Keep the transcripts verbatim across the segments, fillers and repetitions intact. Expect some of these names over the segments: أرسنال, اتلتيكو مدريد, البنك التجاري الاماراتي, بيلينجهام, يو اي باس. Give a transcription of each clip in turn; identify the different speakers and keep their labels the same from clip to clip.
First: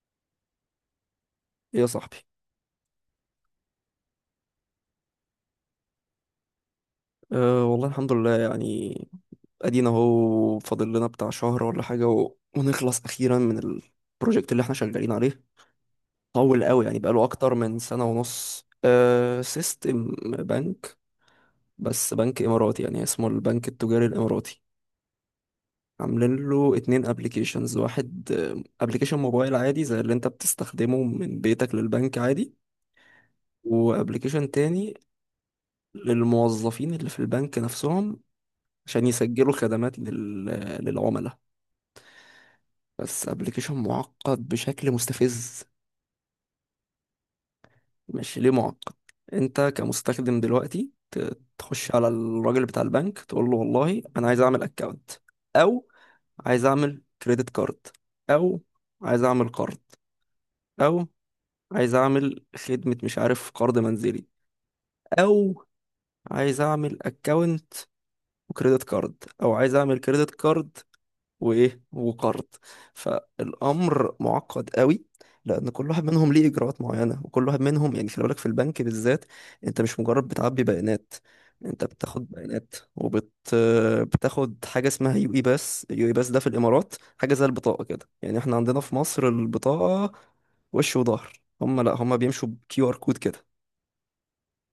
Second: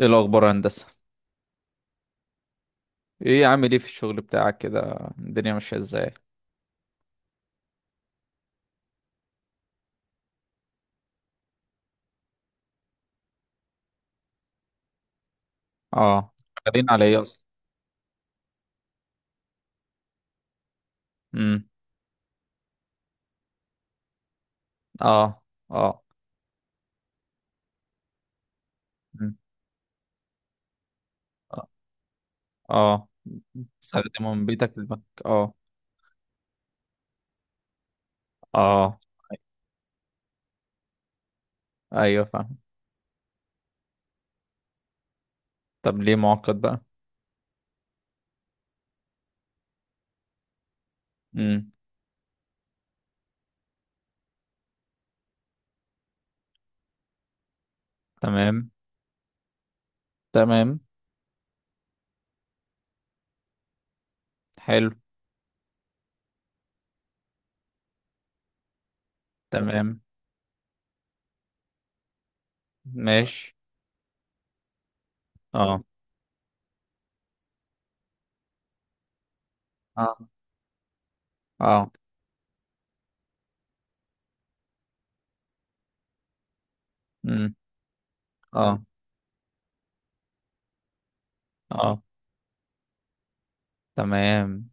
Speaker 1: ايه الاخبار يا هندسه؟
Speaker 2: ايه يا صاحبي؟
Speaker 1: ايه عامل ايه في الشغل بتاعك كده؟ الدنيا ماشيه ازاي؟
Speaker 2: أه والله الحمد لله يعني. ادينا اهو فاضل لنا بتاع شهر ولا حاجة و... ونخلص اخيرا من البروجكت اللي احنا شغالين عليه.
Speaker 1: اه،
Speaker 2: طول قوي،
Speaker 1: شغالين
Speaker 2: يعني
Speaker 1: على ايه
Speaker 2: بقاله
Speaker 1: اصلا؟
Speaker 2: اكتر من سنة ونص، أه سيستم بنك.
Speaker 1: امم
Speaker 2: بس بنك اماراتي، يعني اسمه البنك التجاري الاماراتي.
Speaker 1: اه. اه.
Speaker 2: عاملين له اتنين ابلكيشنز، واحد ابلكيشن
Speaker 1: مم.
Speaker 2: موبايل عادي زي اللي انت بتستخدمه من بيتك للبنك عادي،
Speaker 1: اه، تستخدمه من
Speaker 2: وابلكيشن
Speaker 1: بيتك
Speaker 2: تاني
Speaker 1: للبنك. اه.
Speaker 2: للموظفين اللي في البنك نفسهم،
Speaker 1: اه،
Speaker 2: عشان يسجلوا خدمات لل... للعملاء.
Speaker 1: ايوه فاهم.
Speaker 2: بس ابلكيشن معقد بشكل مستفز.
Speaker 1: طب ليه معقد بقى؟
Speaker 2: مش ليه معقد. انت كمستخدم دلوقتي ت-
Speaker 1: امم
Speaker 2: تخش على الراجل بتاع البنك، تقول له والله انا عايز اعمل اكونت، او عايز اعمل كريدت كارد، او
Speaker 1: تمام.
Speaker 2: عايز اعمل قرض،
Speaker 1: تمام.
Speaker 2: او عايز اعمل خدمة مش عارف، قرض منزلي،
Speaker 1: حلو.
Speaker 2: او عايز اعمل اكونت وكريدت كارد، او عايز اعمل
Speaker 1: تمام.
Speaker 2: كريدت كارد وايه وقرض.
Speaker 1: ماشي.
Speaker 2: فالامر معقد قوي، لان
Speaker 1: اه.
Speaker 2: كل واحد منهم ليه اجراءات معينه، وكل واحد منهم يعني خلي بالك، في البنك بالذات. انت مش مجرد
Speaker 1: اه.
Speaker 2: بتعبي بيانات، انت
Speaker 1: اه.
Speaker 2: بتاخد بيانات وبت بتاخد حاجه اسمها يو اي باس، يو اي باس ده في الامارات حاجه زي
Speaker 1: امم
Speaker 2: البطاقه كده، يعني احنا عندنا
Speaker 1: اه.
Speaker 2: في مصر البطاقه، وش وظهر. هم، لا،
Speaker 1: اه.
Speaker 2: هم بيمشوا بكيو ار كود كده.
Speaker 1: تمام.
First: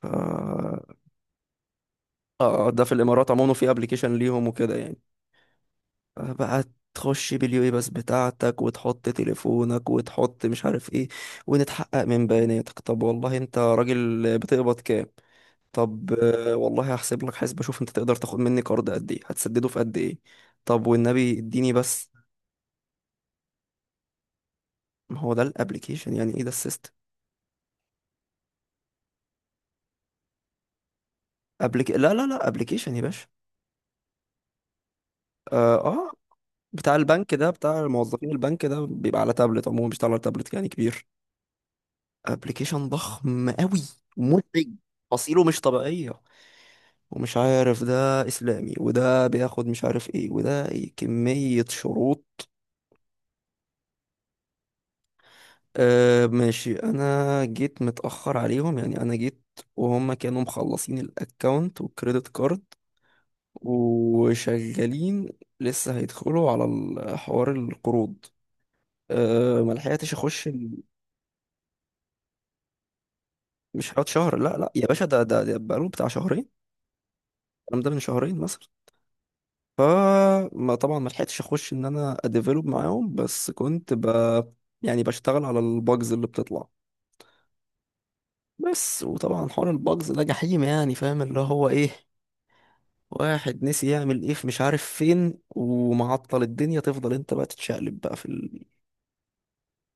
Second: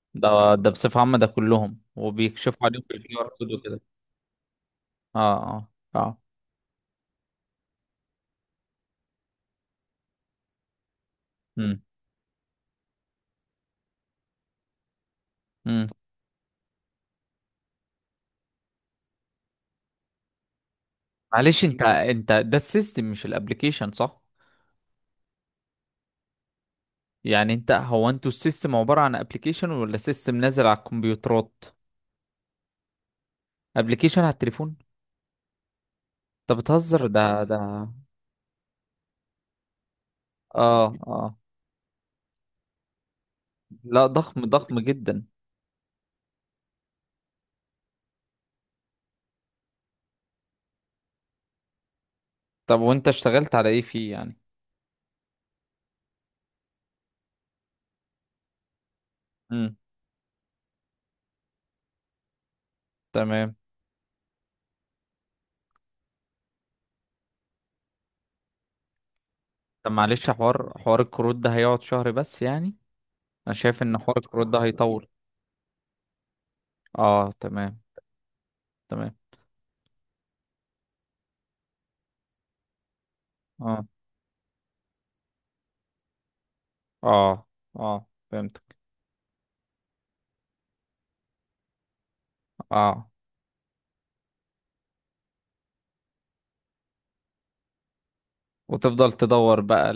Speaker 2: ف-
Speaker 1: ده ده
Speaker 2: اه
Speaker 1: بصفه عامه ده كلهم وبيكشفوا
Speaker 2: آه،
Speaker 1: عليهم
Speaker 2: ده في
Speaker 1: في البي ار
Speaker 2: الامارات
Speaker 1: كود
Speaker 2: عموما في
Speaker 1: وكده.
Speaker 2: ابلكيشن ليهم وكده يعني.
Speaker 1: اه. اه. اه.
Speaker 2: بقى تخش باليو اي بس بتاعتك، وتحط تليفونك، وتحط مش عارف ايه، ونتحقق من بياناتك. طب والله انت راجل بتقبض كام؟
Speaker 1: امم
Speaker 2: طب، آه، والله هحسب لك حساب، اشوف انت تقدر تاخد مني قرض قد ايه، هتسدده في قد ايه. طب والنبي
Speaker 1: معلش
Speaker 2: اديني
Speaker 1: انت،
Speaker 2: بس.
Speaker 1: انت ده السيستم مش الابليكيشن، صح؟
Speaker 2: ما هو ده الابليكيشن، يعني ايه ده السيستم؟
Speaker 1: يعني انت هو انتوا السيستم عبارة عن ابليكيشن ولا سيستم نازل على الكمبيوترات؟
Speaker 2: أبليك... لا، لا، لا، ابليكيشن يا باشا.
Speaker 1: ابليكيشن على التليفون؟
Speaker 2: اه. آه،
Speaker 1: انت
Speaker 2: بتاع
Speaker 1: بتهزر.
Speaker 2: البنك
Speaker 1: ده
Speaker 2: ده، بتاع
Speaker 1: ده
Speaker 2: موظفين البنك ده، بيبقى على تابلت، عموما مش على تابلت يعني
Speaker 1: اه.
Speaker 2: كبير.
Speaker 1: اه.
Speaker 2: ابليكيشن ضخم قوي،
Speaker 1: لا ضخم،
Speaker 2: مزعج،
Speaker 1: ضخم جدا.
Speaker 2: اصيله مش طبيعيه، ومش عارف ده اسلامي، وده بياخد مش عارف ايه، وده إيه، كمية شروط.
Speaker 1: طب وانت اشتغلت على ايه فيه يعني؟
Speaker 2: آه ماشي، انا جيت متأخر عليهم يعني، انا جيت
Speaker 1: امم
Speaker 2: وهم كانوا مخلصين الاكونت والكريدت كارد
Speaker 1: تمام.
Speaker 2: وشغالين. لسه هيدخلوا على ال- حوار القروض. أه ما
Speaker 1: طب
Speaker 2: لحقتش
Speaker 1: معلش
Speaker 2: اخش
Speaker 1: حوار،
Speaker 2: ال-
Speaker 1: حوار الكروت ده هيقعد شهر بس يعني؟ انا شايف
Speaker 2: مش
Speaker 1: ان
Speaker 2: هقعد
Speaker 1: حوار
Speaker 2: شهر،
Speaker 1: الكروت
Speaker 2: لا،
Speaker 1: ده
Speaker 2: لا، يا باشا،
Speaker 1: هيطول.
Speaker 2: ده ده, ده بقاله بتاع شهرين.
Speaker 1: اه تمام.
Speaker 2: الكلام ده من شهرين مثلا.
Speaker 1: تمام.
Speaker 2: ف ما طبعا ما لحقتش اخش ان انا اديفلوب معاهم، بس
Speaker 1: اه.
Speaker 2: كنت ب يعني بشتغل على الباجز اللي بتطلع.
Speaker 1: اه. اه فهمتك.
Speaker 2: بس، وطبعا حوار الباجز ده جحيم، يعني فاهم اللي هو ايه؟
Speaker 1: اه،
Speaker 2: واحد نسي يعمل ايه في مش عارف فين ومعطل الدنيا، تفضل انت بقى تتشقلب بقى في
Speaker 1: وتفضل تدور بقى.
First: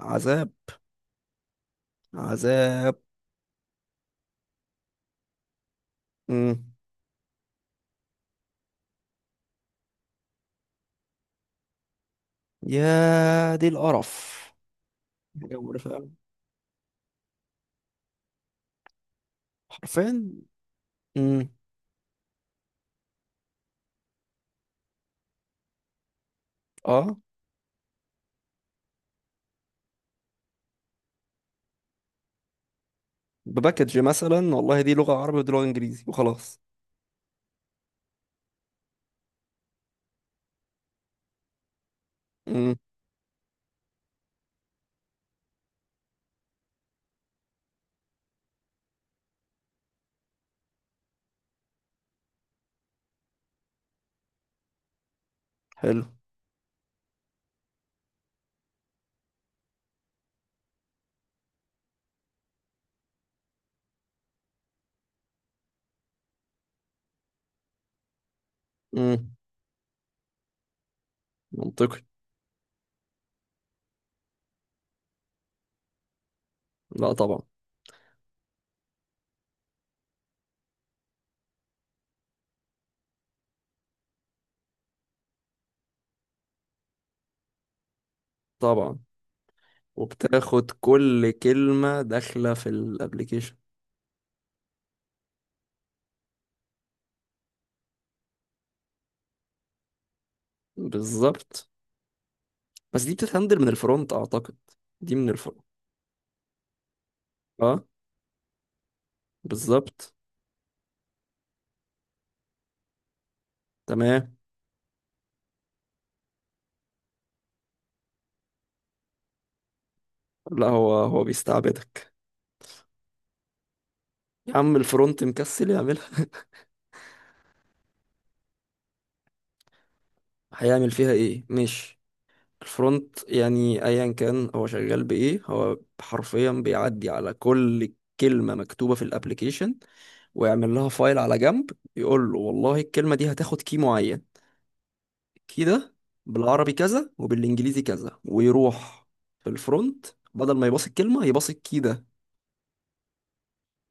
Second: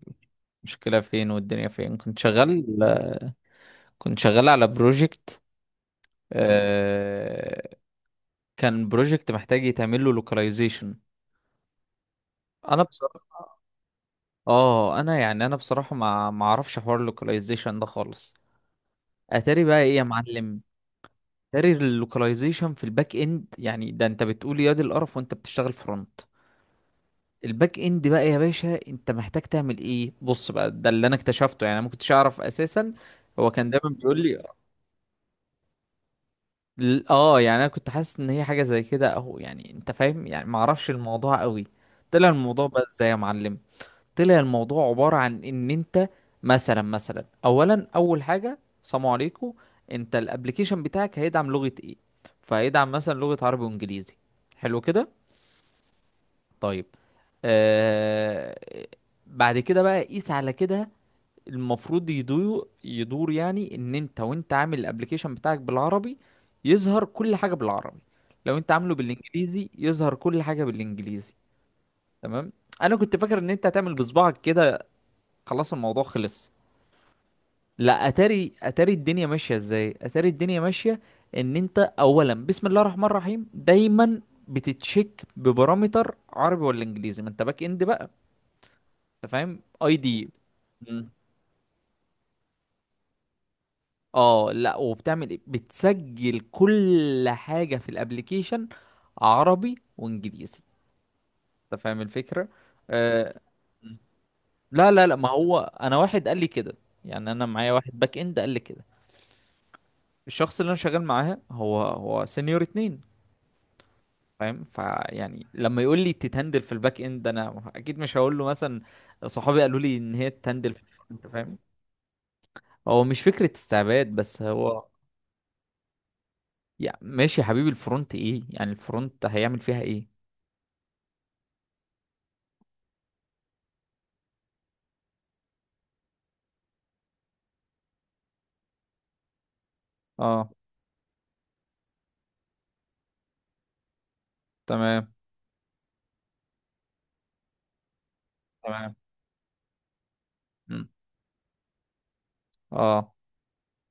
Speaker 2: العذاب.
Speaker 1: المشكلة فين والدنيا فين؟ كنت شغال،
Speaker 2: عذاب.
Speaker 1: كنت شغال على بروجكت،
Speaker 2: مم.
Speaker 1: كان بروجكت محتاج يتعمل له لوكاليزيشن. انا بصراحة،
Speaker 2: يا دي القرف!
Speaker 1: اه انا يعني انا
Speaker 2: حاجة مقرفة
Speaker 1: بصراحة
Speaker 2: أوي.
Speaker 1: ما ما اعرفش حوار اللوكاليزيشن ده خالص. اتاري بقى ايه يا
Speaker 2: حرفيا.
Speaker 1: معلم؟
Speaker 2: مم.
Speaker 1: اتاري اللوكاليزيشن في الباك اند يعني؟ ده انت بتقول يا دي القرف وانت بتشتغل فرونت.
Speaker 2: اه.
Speaker 1: الباك اند بقى يا باشا انت محتاج تعمل ايه، بص بقى ده اللي انا اكتشفته، يعني انا ما كنتش اعرف اساسا. هو كان دايما
Speaker 2: بباكج
Speaker 1: بيقول لي،
Speaker 2: مثلا، والله دي لغة عربي ودي لغة انجليزي وخلاص.
Speaker 1: ل- اه يعني انا كنت حاسس ان هي حاجه زي كده اهو، يعني انت فاهم، يعني ما اعرفش الموضوع قوي. طلع الموضوع
Speaker 2: مم.
Speaker 1: بقى ازاي يا معلم؟ طلع الموضوع عباره عن ان انت، مثلا مثلا اولا، اول حاجه سلام عليكم، انت الابليكيشن بتاعك هيدعم لغه ايه؟ فهيدعم مثلا لغه عربي وانجليزي، حلو كده.
Speaker 2: حلو.
Speaker 1: طيب. آه، بعد كده بقى قيس على كده، المفروض يدور يدور يعني ان انت، وانت عامل الابليكيشن بتاعك بالعربي، يظهر كل حاجه بالعربي. لو انت عامله بالانجليزي يظهر كل حاجه بالانجليزي.
Speaker 2: منطقي.
Speaker 1: تمام. انا كنت فاكر ان انت هتعمل بصبعك كده، خلاص الموضوع خلص.
Speaker 2: لا طبعا.
Speaker 1: لا، اتاري اتاري الدنيا ماشيه ازاي، اتاري الدنيا ماشيه ان انت اولا، بسم الله الرحمن الرحيم دايما، بتتشيك ببارامتر عربي ولا انجليزي، ما انت باك اند بقى.
Speaker 2: طبعا.
Speaker 1: انت فاهم اي دي.
Speaker 2: وبتاخد كل كلمة داخلة في الابليكيشن.
Speaker 1: اه، لا وبتعمل ايه، بتسجل كل حاجة في الابليكيشن عربي وانجليزي.
Speaker 2: بالظبط.
Speaker 1: انت فاهم الفكرة؟
Speaker 2: بس دي
Speaker 1: آه.
Speaker 2: بتتهندل من الفرونت اعتقد.
Speaker 1: لا لا
Speaker 2: دي
Speaker 1: لا ما
Speaker 2: من
Speaker 1: هو
Speaker 2: الفرونت.
Speaker 1: انا واحد قال لي كده، يعني انا معايا
Speaker 2: اه،
Speaker 1: واحد باك اند قال لي كده.
Speaker 2: بالظبط.
Speaker 1: الشخص اللي انا شغال معاه هو هو سينيور اتنين،
Speaker 2: تمام.
Speaker 1: فاهم؟ فيعني لما يقول لي تتهندل في الباك اند، انا اكيد مش هقول له مثلا صحابي قالوا لي ان هي
Speaker 2: لا،
Speaker 1: تتهندل في
Speaker 2: هو هو
Speaker 1: الفرونت، فاهم؟
Speaker 2: بيستعبدك.
Speaker 1: هو مش فكرة استعباد بس
Speaker 2: يا عم
Speaker 1: هو،
Speaker 2: الفرونت مكسل يعملها.
Speaker 1: يعني ماشي يا حبيبي، الفرونت ايه يعني، الفرونت هيعمل فيها ايه؟
Speaker 2: هيعمل فيها ايه، مش الفرونت يعني؟ ايا كان هو شغال بايه، هو حرفيا بيعدي على كل كلمة مكتوبة في الابليكيشن،
Speaker 1: اه.
Speaker 2: ويعمل لها فايل على جنب، يقول له والله الكلمة دي هتاخد كي معين
Speaker 1: تمام.
Speaker 2: كده، بالعربي كذا وبالانجليزي كذا،
Speaker 1: تمام.
Speaker 2: ويروح في الفرونت، بدل ما يباص
Speaker 1: مم.
Speaker 2: الكلمة يباص كده.
Speaker 1: اه.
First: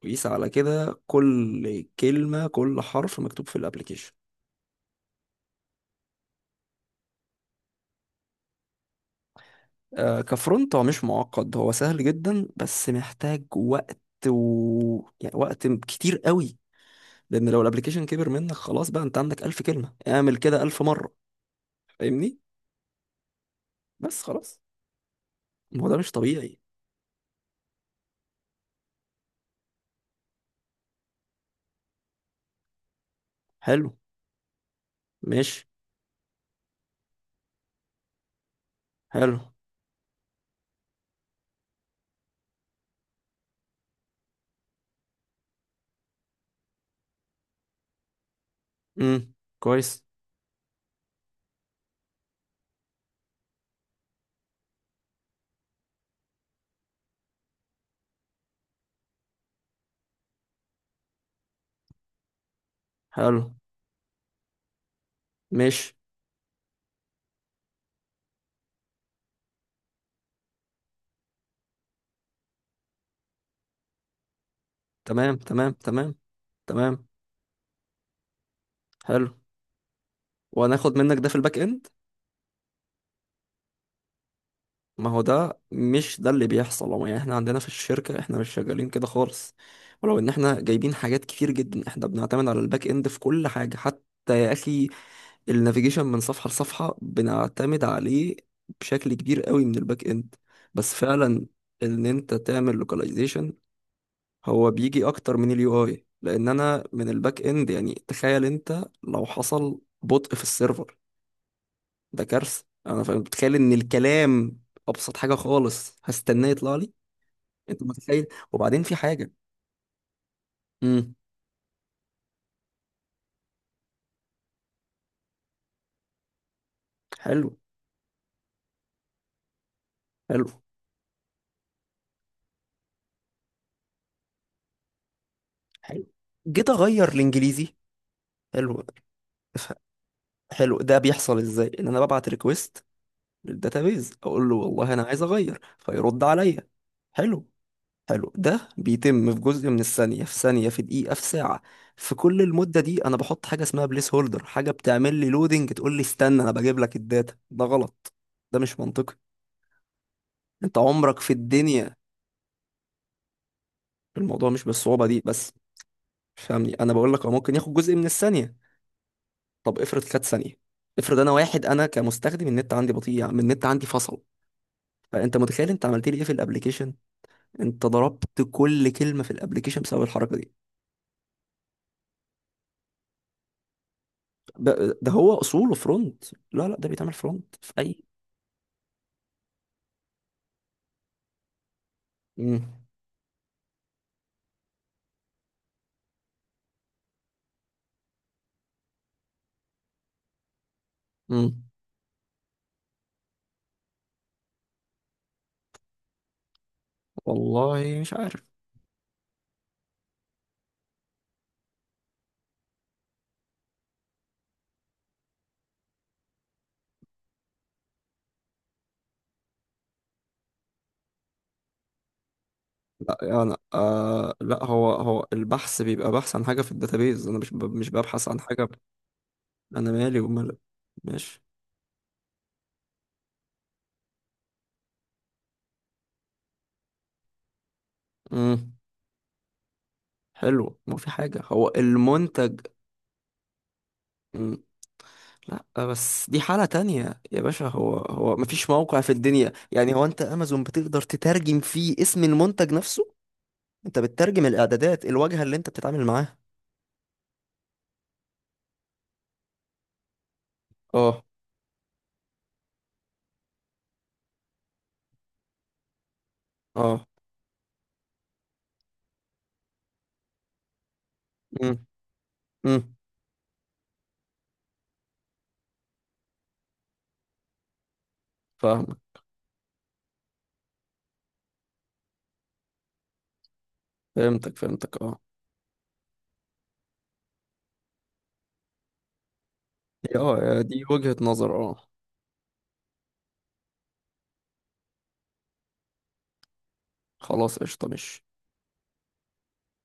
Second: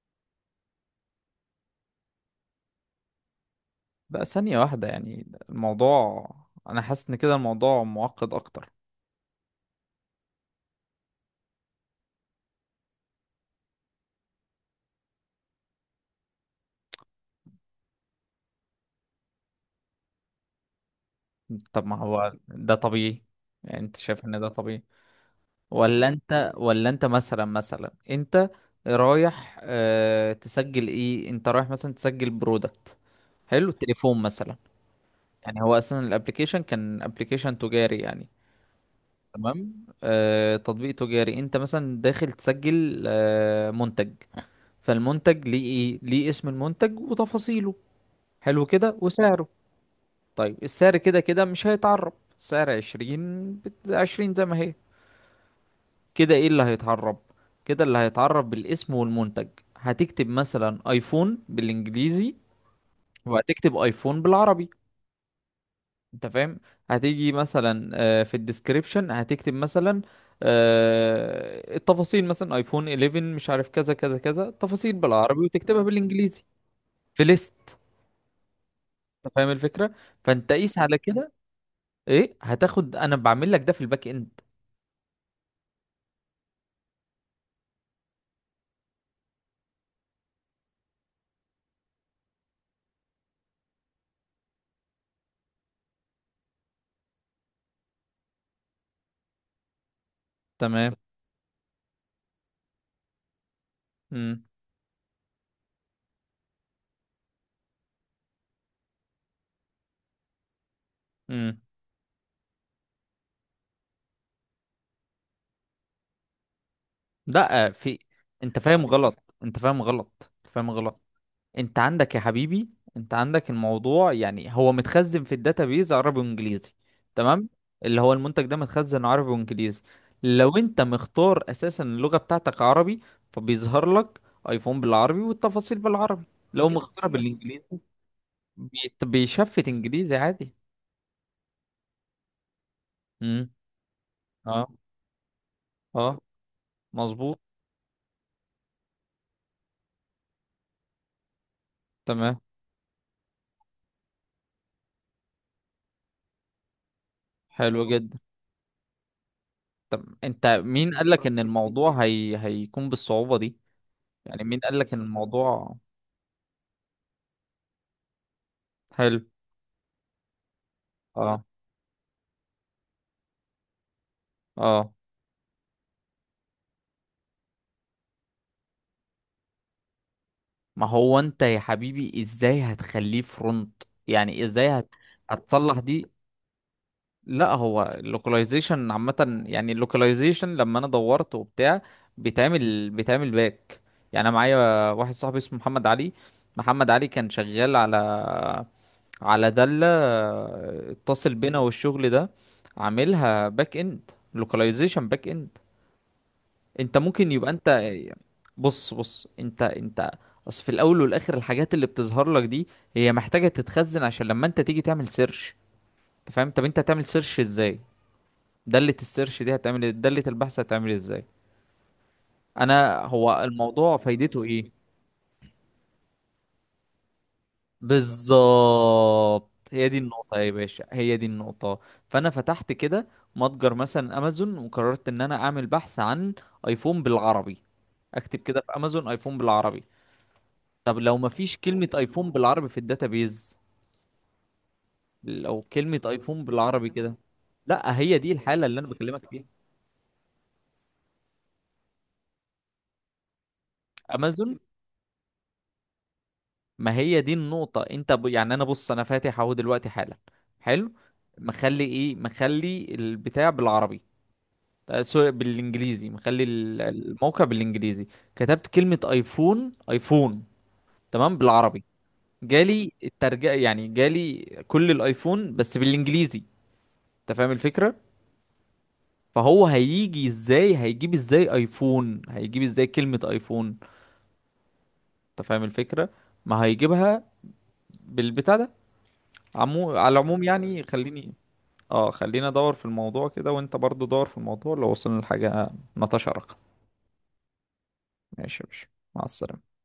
Speaker 2: ويقيس على كده كل كلمة، كل حرف مكتوب في الابليكيشن.
Speaker 1: بقى ثانية واحدة، يعني الموضوع، انا حاسس ان كده الموضوع معقد اكتر.
Speaker 2: آه كفرونت هو مش معقد، هو سهل جدا، بس محتاج وقت، و... يعني وقت كتير قوي. لان لو الابليكيشن كبر منك، خلاص بقى، انت عندك ألف كلمة، اعمل كده ألف مرة.
Speaker 1: طب ما هو
Speaker 2: فاهمني؟
Speaker 1: ده طبيعي، يعني انت
Speaker 2: بس
Speaker 1: شايف ان ده
Speaker 2: خلاص.
Speaker 1: طبيعي؟
Speaker 2: ما هو ده
Speaker 1: ولا
Speaker 2: مش
Speaker 1: انت،
Speaker 2: طبيعي.
Speaker 1: ولا انت مثلا، مثلا انت رايح، اه تسجل ايه، انت رايح مثلا تسجل برودكت، حلو
Speaker 2: حلو.
Speaker 1: تليفون مثلا. يعني
Speaker 2: ماشي.
Speaker 1: هو اصلا الابليكيشن كان ابليكيشن تجاري يعني.
Speaker 2: حلو.
Speaker 1: تمام، آه تطبيق تجاري، انت مثلا داخل تسجل آه منتج، فالمنتج ليه ايه، ليه اسم المنتج وتفاصيله، حلو كده،
Speaker 2: امم.
Speaker 1: وسعره.
Speaker 2: كويس.
Speaker 1: طيب السعر كده كده مش هيتعرب، سعر عشرين بت- عشرين زي ما هي كده. ايه اللي هيتعرب كده؟ اللي هيتعرب بالاسم والمنتج، هتكتب مثلا ايفون بالانجليزي
Speaker 2: حلو.
Speaker 1: وهتكتب ايفون بالعربي،
Speaker 2: ماشي.
Speaker 1: انت فاهم؟ هتيجي مثلا آه، في الديسكريبشن هتكتب مثلا آه، التفاصيل مثلا ايفون احداشر، مش عارف كذا كذا كذا تفاصيل
Speaker 2: تمام،
Speaker 1: بالعربي
Speaker 2: تمام،
Speaker 1: وتكتبها
Speaker 2: تمام،
Speaker 1: بالانجليزي
Speaker 2: تمام.
Speaker 1: في ليست،
Speaker 2: حلو.
Speaker 1: انت فاهم الفكره؟ فانت قيس على
Speaker 2: وهناخد منك ده
Speaker 1: كده.
Speaker 2: في الباك اند.
Speaker 1: ايه هتاخد، انا بعمل لك ده في الباك اند.
Speaker 2: ما هو ده مش ده اللي بيحصل، هو يعني احنا عندنا في الشركة احنا مش شغالين كده خالص، ولو ان احنا جايبين حاجات كتير جدا احنا بنعتمد على الباك اند في كل حاجة، حتى يا اخي النافيجيشن من صفحة لصفحة بنعتمد عليه بشكل كبير قوي من الباك اند.
Speaker 1: تمام.
Speaker 2: بس فعلا، ان انت تعمل لوكاليزيشن،
Speaker 1: امم
Speaker 2: هو بيجي اكتر من اليو اي، لان انا من الباك اند، يعني تخيل انت لو حصل بطء في السيرفر،
Speaker 1: امم
Speaker 2: ده كارثه. انا فاهم، بتخيل ان الكلام ابسط حاجه خالص هستناه يطلع لي.
Speaker 1: لا،
Speaker 2: انت
Speaker 1: في،
Speaker 2: متخيل؟
Speaker 1: انت
Speaker 2: وبعدين
Speaker 1: فاهم
Speaker 2: في
Speaker 1: غلط،
Speaker 2: حاجه.
Speaker 1: انت فاهم غلط انت فاهم غلط
Speaker 2: امم.
Speaker 1: انت عندك يا حبيبي، انت عندك الموضوع، يعني هو متخزن في الداتابيز عربي وانجليزي، تمام؟
Speaker 2: حلو.
Speaker 1: اللي هو المنتج ده متخزن عربي وانجليزي.
Speaker 2: حلو.
Speaker 1: لو انت مختار اساسا اللغه بتاعتك عربي، فبيظهر لك ايفون بالعربي والتفاصيل
Speaker 2: حلو.
Speaker 1: بالعربي. لو
Speaker 2: جيت
Speaker 1: مختارها
Speaker 2: اغير
Speaker 1: بالانجليزي،
Speaker 2: الانجليزي. حلو.
Speaker 1: بيت- بيشفت
Speaker 2: ف-
Speaker 1: انجليزي عادي.
Speaker 2: حلو، ده بيحصل ازاي؟ ان انا ببعت ريكويست للداتابيز، اقول له
Speaker 1: اه.
Speaker 2: والله انا عايز اغير،
Speaker 1: اه،
Speaker 2: فيرد عليا.
Speaker 1: مظبوط.
Speaker 2: حلو. حلو، ده بيتم في جزء من الثانيه، في ثانيه، في دقيقه، في ساعه. في
Speaker 1: تمام.
Speaker 2: كل المده دي انا بحط حاجه اسمها بليس هولدر، حاجه بتعمل لي لودنج، تقول لي استنى انا بجيب لك الداتا. ده
Speaker 1: حلو
Speaker 2: غلط،
Speaker 1: جدا.
Speaker 2: ده مش منطقي.
Speaker 1: طب انت
Speaker 2: انت
Speaker 1: مين قال
Speaker 2: عمرك
Speaker 1: لك
Speaker 2: في
Speaker 1: ان
Speaker 2: الدنيا،
Speaker 1: الموضوع هي... هيكون بالصعوبة دي، يعني
Speaker 2: الموضوع
Speaker 1: مين
Speaker 2: مش
Speaker 1: قال لك ان
Speaker 2: بالصعوبة دي، بس
Speaker 1: الموضوع؟
Speaker 2: فاهمني، انا بقول لك هو ممكن ياخد جزء من الثانية.
Speaker 1: حلو.
Speaker 2: طب افرض خد ثانية. افرض انا
Speaker 1: اه.
Speaker 2: واحد، انا كمستخدم النت عندي بطيء، يعني النت عندي فصل.
Speaker 1: اه،
Speaker 2: فانت متخيل انت عملت لي ايه في الابليكيشن؟ انت ضربت كل كلمة في الابليكيشن بسبب الحركة دي.
Speaker 1: ما هو انت يا حبيبي ازاي هتخليه فرونت، يعني ازاي هت...
Speaker 2: ب- ده هو اصوله
Speaker 1: هتصلح دي؟
Speaker 2: فرونت. لا، لا، ده بيتعمل
Speaker 1: لا
Speaker 2: فرونت في
Speaker 1: هو
Speaker 2: اي.
Speaker 1: اللوكاليزيشن عامة، يعني اللوكاليزيشن لما انا دورت وبتاع،
Speaker 2: امم.
Speaker 1: بيتعمل بيتعمل باك. يعني انا معايا واحد صاحبي اسمه محمد علي، محمد علي كان شغال على، على دالة آه، اتصل بينا
Speaker 2: امم.
Speaker 1: والشغل ده، عاملها باك اند، لوكاليزيشن باك اند. انت ممكن يبقى انت،
Speaker 2: والله مش عارف.
Speaker 1: بص بص انت، انت اصل في الاول والاخر الحاجات اللي بتظهر لك دي هي محتاجة تتخزن عشان لما انت تيجي تعمل سيرش، انت فاهم؟ طب انت هتعمل سيرش ازاي؟ دالة السيرش دي هتعمل إيه؟ دالة البحث هتعمل إيه، ازاي؟ انا
Speaker 2: لا
Speaker 1: هو
Speaker 2: يعني
Speaker 1: الموضوع
Speaker 2: آه
Speaker 1: فايدته
Speaker 2: لا،
Speaker 1: ايه؟
Speaker 2: هو هو البحث بيبقى بحث عن حاجة في الداتابيز، انا مش ب- مش ببحث عن حاجة.
Speaker 1: بالظبط، هي
Speaker 2: انا
Speaker 1: دي
Speaker 2: مالي
Speaker 1: النقطة يا
Speaker 2: ومالك.
Speaker 1: باشا، هي دي
Speaker 2: ماشي.
Speaker 1: النقطة. فأنا فتحت كده متجر مثلا أمازون، وقررت إن أنا أعمل بحث عن أيفون بالعربي، أكتب كده في
Speaker 2: امم.
Speaker 1: أمازون أيفون بالعربي.
Speaker 2: حلو، ما
Speaker 1: طب
Speaker 2: في
Speaker 1: لو
Speaker 2: حاجة
Speaker 1: مفيش
Speaker 2: هو
Speaker 1: كلمة أيفون
Speaker 2: المنتج.
Speaker 1: بالعربي في الداتابيز،
Speaker 2: مم.
Speaker 1: لو
Speaker 2: لا،
Speaker 1: كلمة
Speaker 2: بس دي
Speaker 1: أيفون
Speaker 2: حالة
Speaker 1: بالعربي كده.
Speaker 2: تانية يا باشا، هو
Speaker 1: لا هي دي
Speaker 2: هو ما
Speaker 1: الحالة
Speaker 2: فيش
Speaker 1: اللي أنا
Speaker 2: موقع في
Speaker 1: بكلمك فيها،
Speaker 2: الدنيا يعني، هو انت امازون بتقدر تترجم فيه اسم المنتج نفسه؟ انت بتترجم
Speaker 1: أمازون.
Speaker 2: الاعدادات، الواجهة اللي انت بتتعامل معاها.
Speaker 1: ما هي دي النقطة، أنت ب... يعني أنا بص، أنا فاتح أهو دلوقتي حالا، حلو،
Speaker 2: اه،
Speaker 1: مخلي إيه، مخلي البتاع بالعربي، آه، سوري بالانجليزي، مخلي ال-
Speaker 2: اه.
Speaker 1: الموقع بالانجليزي، كتبت كلمة ايفون، ايفون تمام،
Speaker 2: امم،
Speaker 1: بالعربي،
Speaker 2: امم.
Speaker 1: جالي الترجمة يعني جالي كل الايفون بس بالانجليزي، انت فاهم الفكرة؟
Speaker 2: فاهمك.
Speaker 1: فهو هيجي ازاي، هيجيب ازاي ايفون، هيجيب ازاي كلمة ايفون؟
Speaker 2: فهمتك، فهمتك، اه.
Speaker 1: انت فاهم الفكرة؟ ما هيجيبها بالبتاع ده. عمو... على
Speaker 2: هي
Speaker 1: العموم
Speaker 2: اه
Speaker 1: يعني
Speaker 2: دي وجهة
Speaker 1: خليني،
Speaker 2: نظر، اه.
Speaker 1: اه خلينا ادور في الموضوع كده وانت برضو دور في الموضوع، لو وصلنا لحاجة نتشارك.
Speaker 2: خلاص قشطة ماشي.
Speaker 1: ماشي يا باشا، مع السلامة.